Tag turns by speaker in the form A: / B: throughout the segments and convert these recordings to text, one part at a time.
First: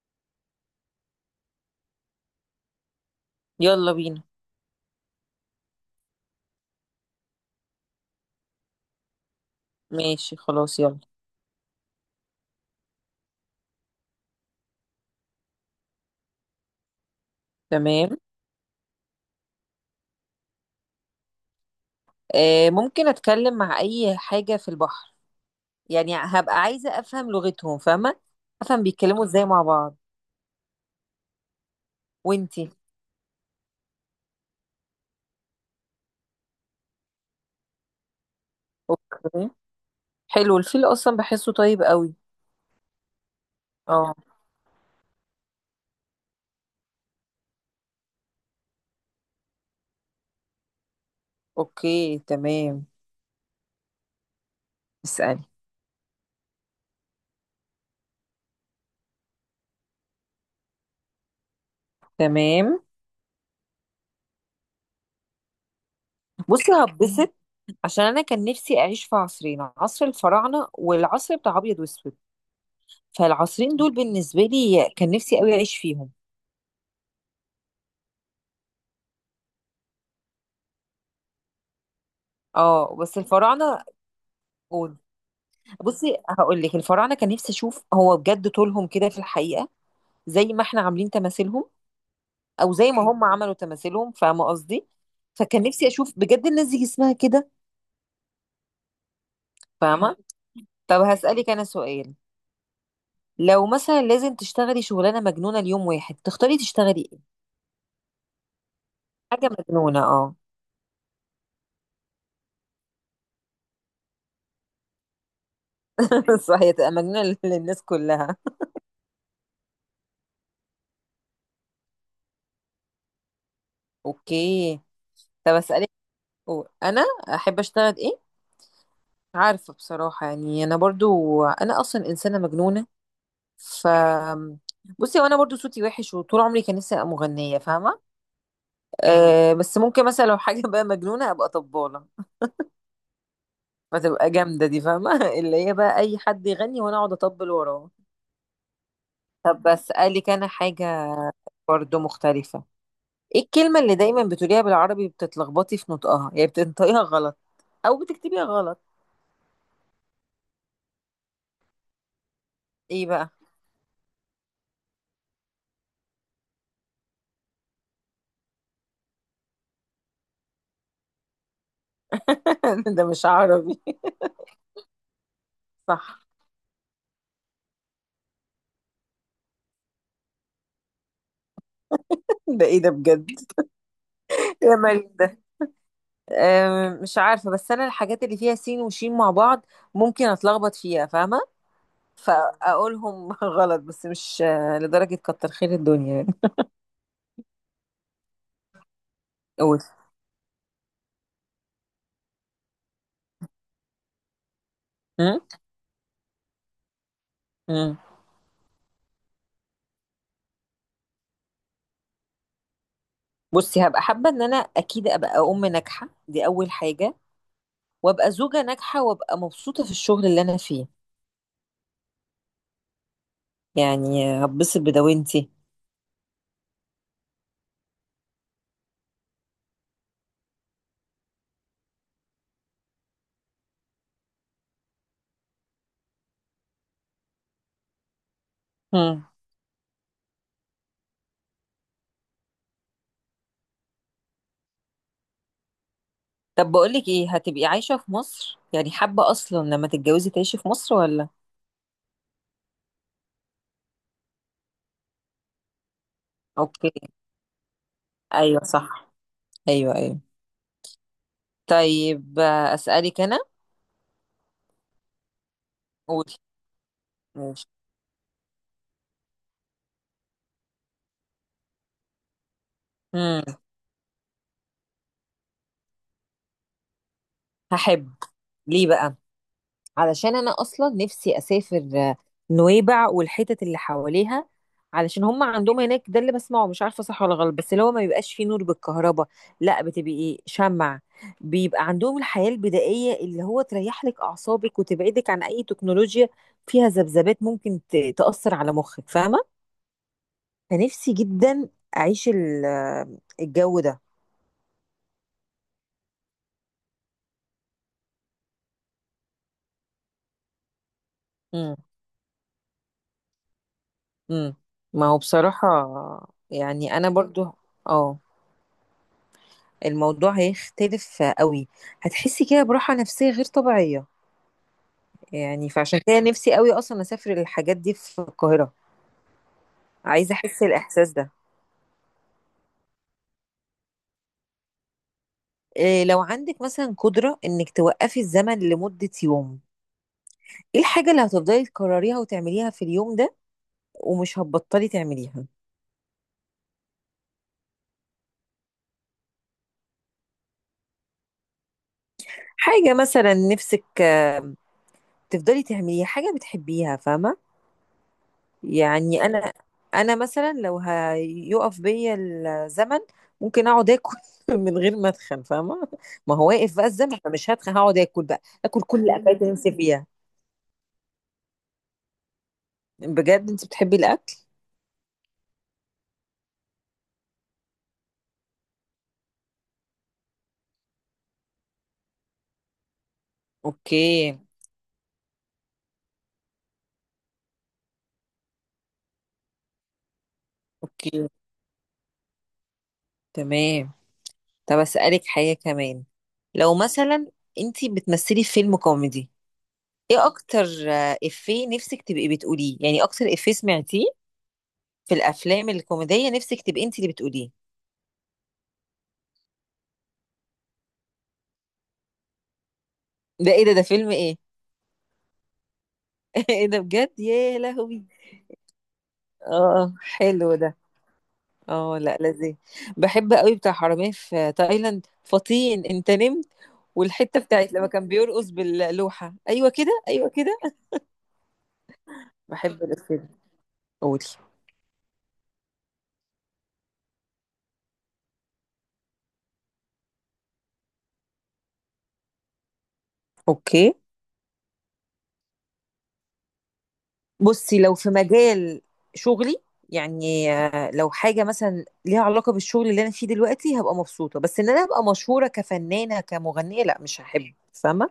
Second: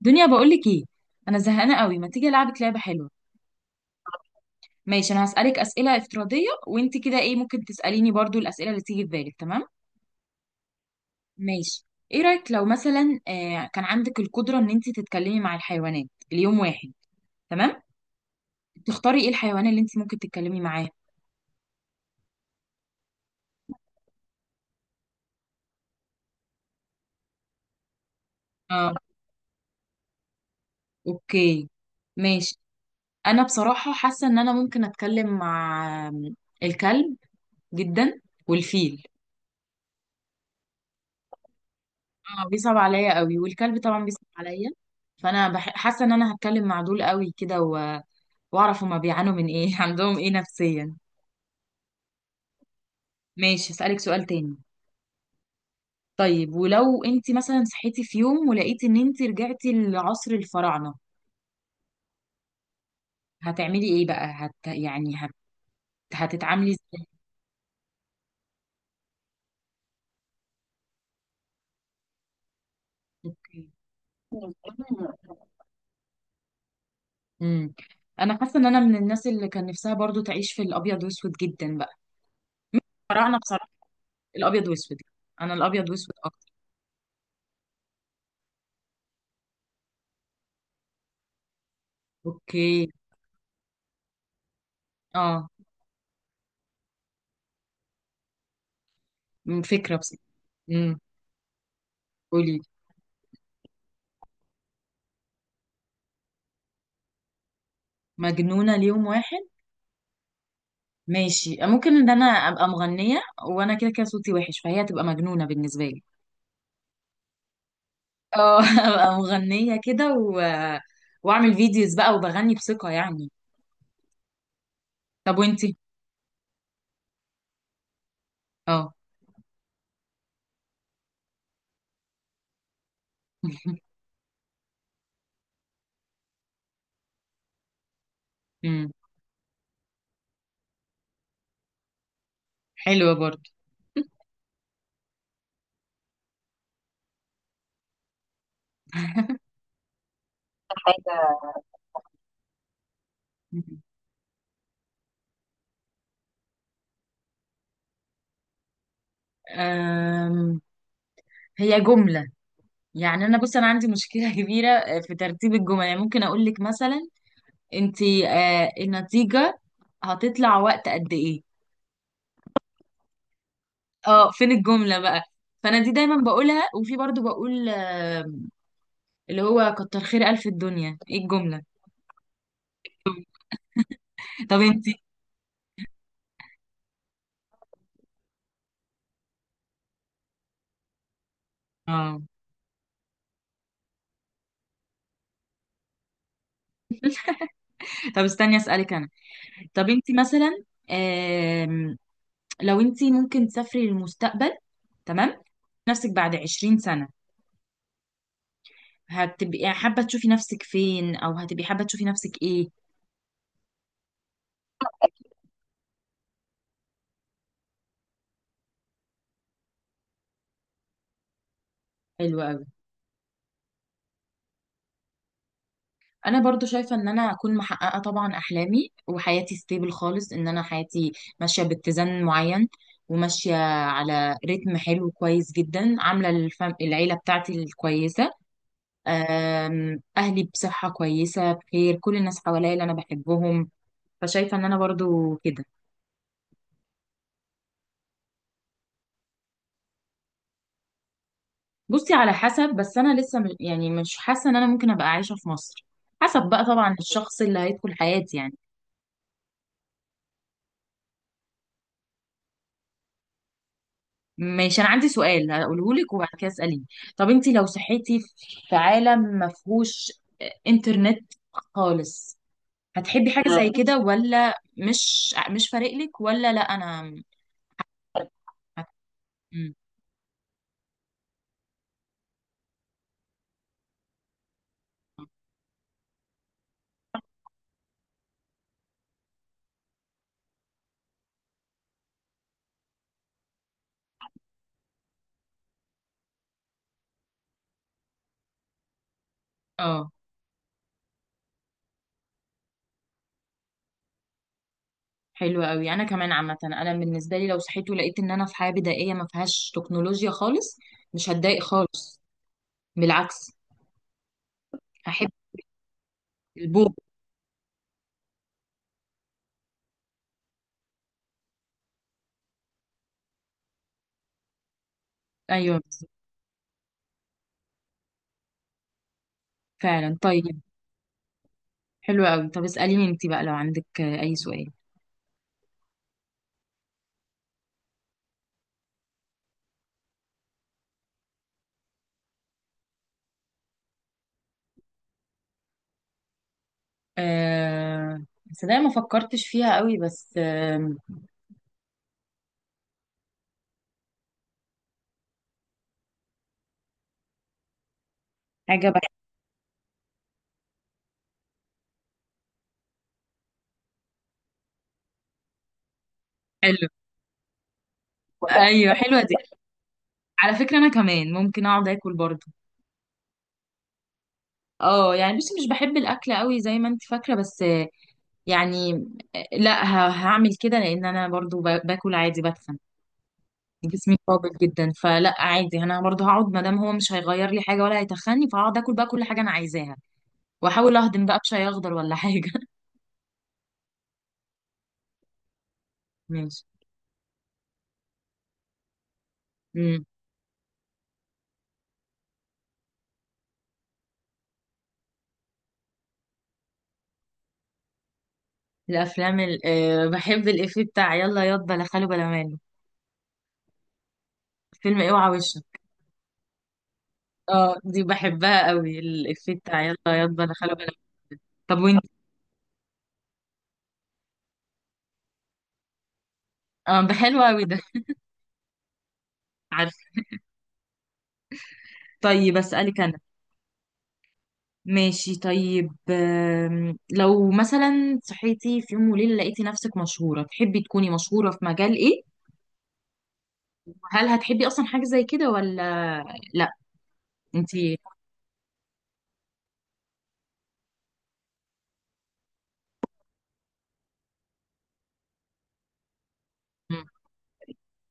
A: دنيا، بقولك ايه؟ انا زهقانه قوي، ما تيجي العبك لعبه حلوه؟
B: يلا بينا.
A: ماشي، انا هسالك اسئله افتراضيه، وانت كده ايه ممكن تساليني برضو الاسئله اللي تيجي في بالك، تمام؟
B: ماشي، خلاص، يلا.
A: ماشي. ايه رايك لو مثلا كان عندك القدره ان انت تتكلمي مع الحيوانات ليوم واحد؟ تمام.
B: تمام.
A: تختاري ايه الحيوان اللي انت ممكن تتكلمي معاه؟
B: ممكن اتكلم مع اي حاجة في البحر. يعني هبقى عايزة افهم لغتهم، فاهمة؟ افهم
A: اه،
B: بيتكلموا ازاي مع بعض.
A: اوكي، ماشي.
B: وانتي؟
A: انا بصراحه حاسه ان انا ممكن اتكلم مع الكلب جدا، والفيل.
B: اوكي. حلو، الفيل اصلا بحسه طيب قوي.
A: اه، بيصعب عليا قوي، والكلب طبعا
B: اه.
A: بيصعب عليا. فانا حاسه ان انا هتكلم مع دول قوي كده واعرف هما بيعانوا من ايه عندهم ايه نفسيا.
B: اوكي، تمام.
A: ماشي، اسالك سؤال تاني.
B: اسألي.
A: طيب، ولو انت مثلا صحيتي في يوم ولقيتي ان انت رجعتي لعصر الفراعنه.
B: تمام.
A: هتعملي ايه بقى؟ يعني هتتعاملي
B: بصي
A: ازاي؟
B: هتبسط، عشان انا كان نفسي اعيش في عصرين: عصر الفراعنة والعصر بتاع ابيض واسود.
A: أوكي.
B: فالعصرين دول بالنسبة لي كان نفسي قوي اعيش فيهم.
A: امم انا حاسه ان انا من الناس اللي كان نفسها برضو تعيش في الابيض واسود جدا بقى.
B: اه بس
A: الفراعنه بصراحه،
B: الفراعنة.
A: الابيض
B: قول.
A: واسود. انا الابيض واسود
B: بصي
A: اكتر.
B: هقول لك، الفراعنه كان نفسي اشوف هو بجد طولهم كده في الحقيقه، زي ما احنا عاملين تماثيلهم، او
A: اوكي.
B: زي ما هم عملوا تماثيلهم، فاهمه قصدي؟
A: اه،
B: فكان نفسي اشوف بجد الناس دي جسمها كده،
A: فكرة بس.
B: فاهمه؟
A: امم
B: طب هسالك انا سؤال.
A: قولي.
B: لو مثلا لازم تشتغلي شغلانه مجنونه ليوم واحد، تختاري تشتغلي ايه؟
A: مجنونة ليوم واحد؟
B: حاجه مجنونه، اه.
A: ماشي، ممكن ان انا ابقى مغنية. وانا كده كده صوتي وحش، فهي هتبقى مجنونة بالنسبة لي.
B: صحيح، تبقى مجنونه للناس كلها.
A: اه ابقى مغنية كده واعمل فيديوز بقى وبغني بثقة يعني.
B: اوكي.
A: طب،
B: طب
A: وانتي؟
B: اسالك، انا احب اشتغل ايه؟
A: اه
B: عارفه، بصراحه يعني انا برضو انا اصلا انسانه مجنونه. ف بصي، وانا برضو صوتي وحش وطول عمري كان نفسي ابقى مغنيه، فاهمه؟ مم.
A: امم
B: بس ممكن مثلا لو حاجه بقى مجنونه ابقى طباله.
A: حلوة برضه.
B: فتبقى جامده دي، فاهمه؟ اللي هي بقى اي حد يغني وانا اقعد اطبل وراه. طب بسالك انا حاجه
A: حاجة.
B: برضو مختلفه. ايه الكلمه اللي دايما بتقوليها بالعربي بتتلخبطي في نطقها، يعني بتنطقيها غلط او بتكتبيها غلط؟
A: أم... هي جملة.
B: ايه
A: يعني
B: بقى؟
A: انا بص، انا عندي مشكلة كبيرة في ترتيب الجمل، يعني ممكن اقول لك مثلا، انتي النتيجة هتطلع وقت قد ايه؟
B: ده مش عربي.
A: اه، فين الجملة بقى؟ فانا دي
B: صح.
A: دايما بقولها، وفي برضو بقول اللي هو كتر خير الف الدنيا، ايه الجملة؟
B: ده ايه ده بجد؟
A: طب،
B: يا
A: انتي؟
B: مريم. مش عارفة، بس أنا الحاجات اللي فيها سين وشين مع بعض ممكن أتلخبط فيها، فاهمة؟
A: اه.
B: فأقولهم غلط، بس مش لدرجة كتر خير الدنيا يعني.
A: طب، استني اسألك انا.
B: قول.
A: طب، انتي مثلا، آم، لو انتي ممكن تسافري للمستقبل، تمام،
B: أم؟
A: نفسك بعد 20 سنة،
B: أم.
A: هتبقي حابة تشوفي نفسك فين او هتبقي حابة تشوفي نفسك ايه؟
B: بصي هبقى حابة إن أنا أكيد أبقى أم ناجحة، دي أول حاجة، وأبقى زوجة ناجحة، وأبقى مبسوطة في الشغل اللي أنا فيه.
A: حلو قوي.
B: يعني هتبسط بدوامتي.
A: انا برضو شايفه ان انا اكون محققه طبعا احلامي، وحياتي ستيبل خالص، ان انا حياتي ماشيه باتزان معين، وماشيه على رتم حلو كويس جدا، عامله العيله بتاعتي الكويسه.
B: أم.
A: اهلي بصحه كويسه، بخير، كل الناس حواليا اللي انا بحبهم. فشايفه ان انا برضو كده.
B: طب بقولك إيه، هتبقي عايشة في مصر؟ يعني حابة أصلا لما تتجوزي تعيشي في مصر ولا؟
A: بصي، على حسب، بس انا لسه يعني مش حاسه ان انا ممكن ابقى عايشه في مصر. حسب بقى
B: أوكي.
A: طبعا الشخص اللي هيدخل حياتي يعني.
B: أيوة صح. أيوة، أيوة. طيب أسألك أنا.
A: ماشي، انا عندي سؤال هقوله لك وبعد
B: قولي.
A: كده اساليني. طب انت لو
B: ماشي.
A: صحيتي في عالم ما فيهوش انترنت خالص، هتحبي
B: مم.
A: حاجه زي كده ولا مش فارق لك، ولا لا انا
B: هحب. ليه
A: هت...
B: بقى؟
A: مم.
B: علشان أنا أصلا نفسي أسافر نويبع والحتت اللي حواليها. علشان هم عندهم هناك، ده اللي بسمعه، مش عارفة صح ولا غلط، بس اللي هو ما بيبقاش فيه نور بالكهرباء. لا، بتبقي إيه، شمع. بيبقى عندهم الحياة البدائية، اللي هو تريح لك أعصابك وتبعدك عن أي تكنولوجيا فيها ذبذبات ممكن تأثر على مخك، فاهمة؟
A: اه،
B: فنفسي جدا أعيش الجو ده.
A: حلو قوي. انا كمان، عامه، انا بالنسبه لي لو صحيت ولقيت ان انا في حياه بدائيه ما فيهاش تكنولوجيا خالص، مش هتضايق خالص. بالعكس.
B: امم. ما هو
A: هحب.
B: بصراحة،
A: البوم.
B: يعني أنا برضو. اه، الموضوع هيختلف قوي. هتحسي كده براحة نفسية غير طبيعية. يعني
A: ايوه
B: فعشان
A: بالظبط.
B: كده نفسي قوي أصلا أسافر الحاجات دي في القاهرة.
A: فعلا،
B: عايزة
A: طيب.
B: أحس الإحساس ده.
A: حلو قوي، طب اساليني انت بقى لو عندك اي سؤال.
B: إيه لو عندك مثلا قدرة إنك توقفي الزمن لمدة يوم، إيه الحاجة اللي هتفضلي تكرريها وتعمليها في اليوم ده ومش هتبطلي تعمليها؟
A: آه صدق ما فكرتش فيها قوي بس.
B: حاجة مثلا نفسك تفضلي تعمليها، حاجة بتحبيها، فاهمة؟
A: حاجة بقى.
B: يعني انا مثلا لو هيقف بيا الزمن ممكن اقعد اكل من غير ما اتخن، فاهمه؟ ما هو واقف
A: حلو.
B: بقى الزمن، فمش هتخن، هقعد اكل بقى، اكل
A: ايوه،
B: كل
A: حلوة دي.
B: الاكلات اللي نفسي فيها.
A: على فكرة، انا كمان ممكن اقعد اكل برضه.
B: بجد انت بتحبي الاكل.
A: اه، يعني بس مش بحب الاكل قوي زي ما انت فاكرة، بس يعني لا هعمل كده لان انا برضه باكل عادي بتخن. جسمي
B: اوكي.
A: قابل جدا، فلا عادي، انا برضه هقعد ما دام هو مش هيغير لي حاجة ولا هيتخني، فهقعد اكل بقى كل حاجة انا عايزاها. واحاول اهضم
B: اوكي،
A: بقى بشاي اخضر ولا حاجة
B: تمام. طب اسالك حاجه كمان.
A: ماشي.
B: لو مثلا انت بتمثلي في فيلم كوميدي، ايه اكتر افيه نفسك تبقي بتقوليه؟ يعني اكتر افيه سمعتيه في الافلام الكوميديه نفسك تبقي انت اللي بتقوليه.
A: الافلام ال... آه، بحب الافيه بتاع يلا ياض بلا خاله بلا ماله.
B: ده ايه ده فيلم ايه؟
A: فيلم اوعى وشك.
B: ايه ده بجد، يا
A: اه، دي
B: لهوي.
A: بحبها قوي، الافيه بتاع
B: اه،
A: يلا ياض بلا
B: حلو
A: خاله
B: ده.
A: بلا ماله. طب،
B: اه
A: وانت؟
B: لا، لذيذ. بحب قوي بتاع حرامية في تايلاند، فطين انت نمت.
A: اه، ده
B: والحتة
A: حلو قوي
B: بتاعت
A: ده.
B: لما كان بيرقص باللوحة، ايوه كده
A: عارف.
B: ايوه كده.
A: طيب،
B: بحب
A: اسالك
B: الافيه
A: انا.
B: ده. قولي.
A: ماشي، طيب، لو مثلا صحيتي في يوم وليله لقيتي نفسك مشهوره، تحبي تكوني مشهوره في مجال ايه؟
B: اوكي.
A: هل هتحبي اصلا حاجه زي كده ولا؟ لا.
B: بصي لو
A: انتي؟
B: في مجال شغلي، يعني لو حاجة مثلا ليها علاقة بالشغل اللي انا فيه دلوقتي هبقى مبسوطة، بس ان انا ابقى مشهورة كفنانة كمغنية لا
A: مم،
B: مش هحب، فاهمة؟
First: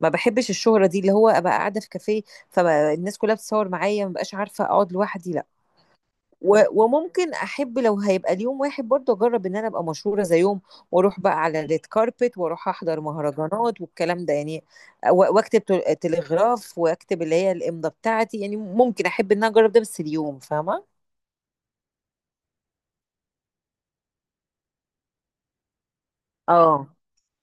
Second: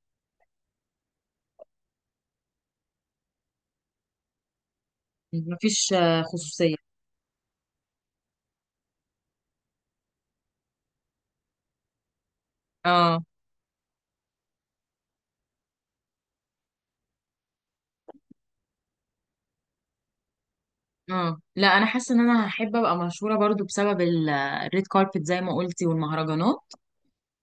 B: ما بحبش الشهرة دي اللي هو ابقى قاعدة في كافيه فالناس كلها بتصور معايا ما بقاش عارفة اقعد لوحدي، لا.
A: مفيش خصوصيه.
B: وممكن احب لو هيبقى ليوم واحد برضه اجرب ان انا ابقى مشهورة زي يوم، واروح بقى على الريد كاربت واروح احضر
A: اه.
B: مهرجانات والكلام ده يعني. واكتب تلغراف واكتب اللي هي الامضة بتاعتي، يعني ممكن احب ان انا اجرب ده بس اليوم، فاهمة؟
A: اه، لا انا حاسه ان انا هحب ابقى مشهوره برضو بسبب الريد كاربت زي ما قلتي والمهرجانات.
B: اه.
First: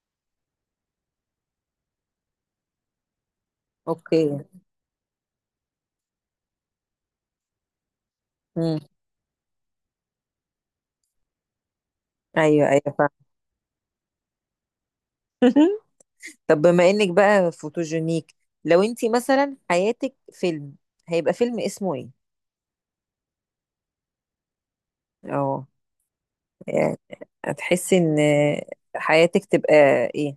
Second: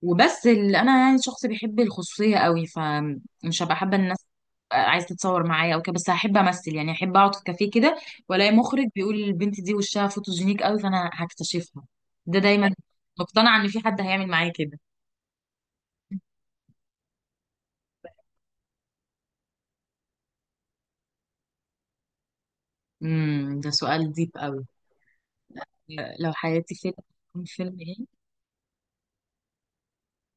A: وبس، اللي انا يعني شخص بيحب الخصوصيه قوي، فمش هبقى حابه
B: اوكي.
A: الناس عايز تتصور معايا او كده، بس هحب امثل، يعني احب اقعد في كافيه كده، والاقي
B: امم.
A: مخرج بيقول البنت دي وشها فوتوجينيك قوي، فانا هكتشفها. ده
B: ايوه،
A: دايما
B: ايوه، فاهمة.
A: مقتنعه ان في حد هيعمل معايا كده.
B: طب بما انك بقى فوتوجينيك، لو انت مثلا حياتك فيلم هيبقى فيلم اسمه ايه؟
A: ده سؤال ديب قوي.
B: اه.
A: لو حياتي فيلم،
B: يعني
A: يكون فيلم
B: هتحسي ان
A: ايه؟
B: حياتك تبقى ايه.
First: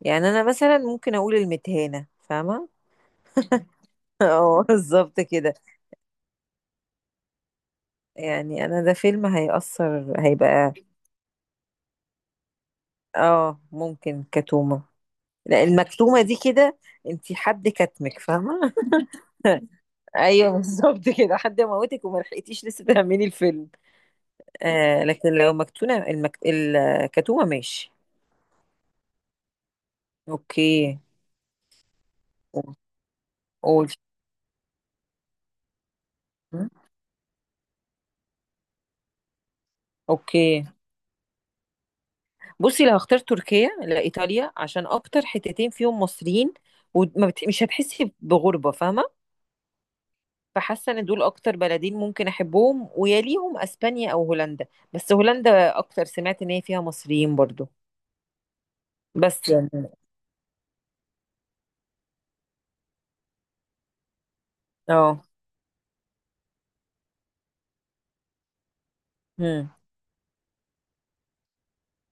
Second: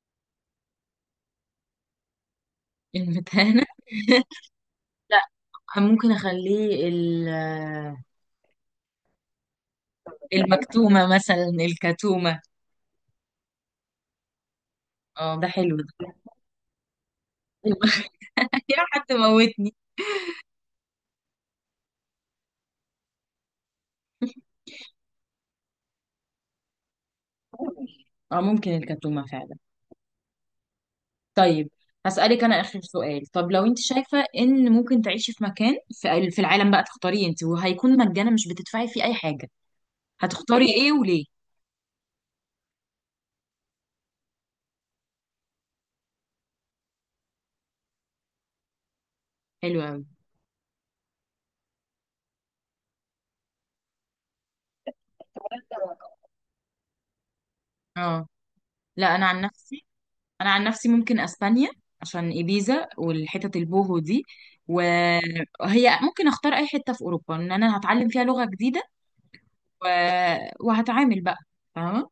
B: يعني انا مثلا ممكن اقول المتهانة، فاهمة؟
A: المتهانه
B: اه،
A: لا،
B: بالظبط كده.
A: ممكن اخليه
B: يعني انا ده فيلم هيأثر هيبقى.
A: المكتومة مثلا، الكتومة.
B: اه، ممكن كتومة.
A: اه، ده
B: لا،
A: حلو ده.
B: المكتومة دي كده انتي حد كتمك، فاهمة؟
A: يا حد موتني!
B: ايوه بالظبط كده، حد موتك وما لحقتيش لسه تكملي الفيلم. آه لكن لو مكتونة الكتومة، ماشي.
A: اه، ممكن الكتومة فعلا.
B: اوكي.
A: طيب. هسألك أنا آخر سؤال، طب لو أنت
B: قول.
A: شايفة إن ممكن تعيشي في مكان في العالم بقى تختاري أنت، وهيكون مجانا، مش بتدفعي فيه أي حاجة.
B: اوكي.
A: هتختاري إيه وليه؟
B: بصي لو هختار تركيا لايطاليا، عشان اكتر حتتين فيهم مصريين ومش هتحسي بغربه، فاهمه؟
A: حلو أوي.
B: فحاسه ان دول اكتر بلدين ممكن احبهم، ويليهم اسبانيا او هولندا. بس هولندا اكتر، سمعت ان هي فيها مصريين برضو.
A: اه، لا، أنا عن
B: بس يعني.
A: نفسي، أنا عن نفسي ممكن أسبانيا، عشان إيبيزا والحتت البوهو دي،
B: اه.
A: وهي ممكن أختار أي حتة في أوروبا، إن أنا هتعلم فيها لغة جديدة
B: امم.
A: و... وهتعامل بقى. فاهمة؟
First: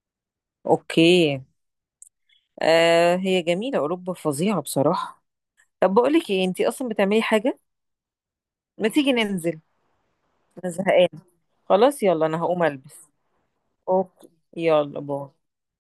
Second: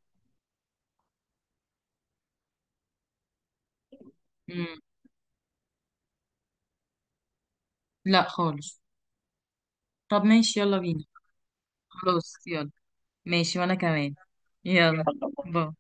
B: اوكي. آه، هي جميله اوروبا، فظيعه
A: مم.
B: بصراحه. طب بقول لك ايه، انتي اصلا بتعملي حاجه؟
A: لا خالص.
B: ما تيجي ننزل.
A: طب، ماشي،
B: انا
A: يلا بينا.
B: زهقانه، خلاص يلا، انا
A: خلاص،
B: هقوم
A: يلا.
B: البس.
A: ماشي، وانا كمان.
B: اوكي. يلا،
A: يلا،
B: باي.
A: باي.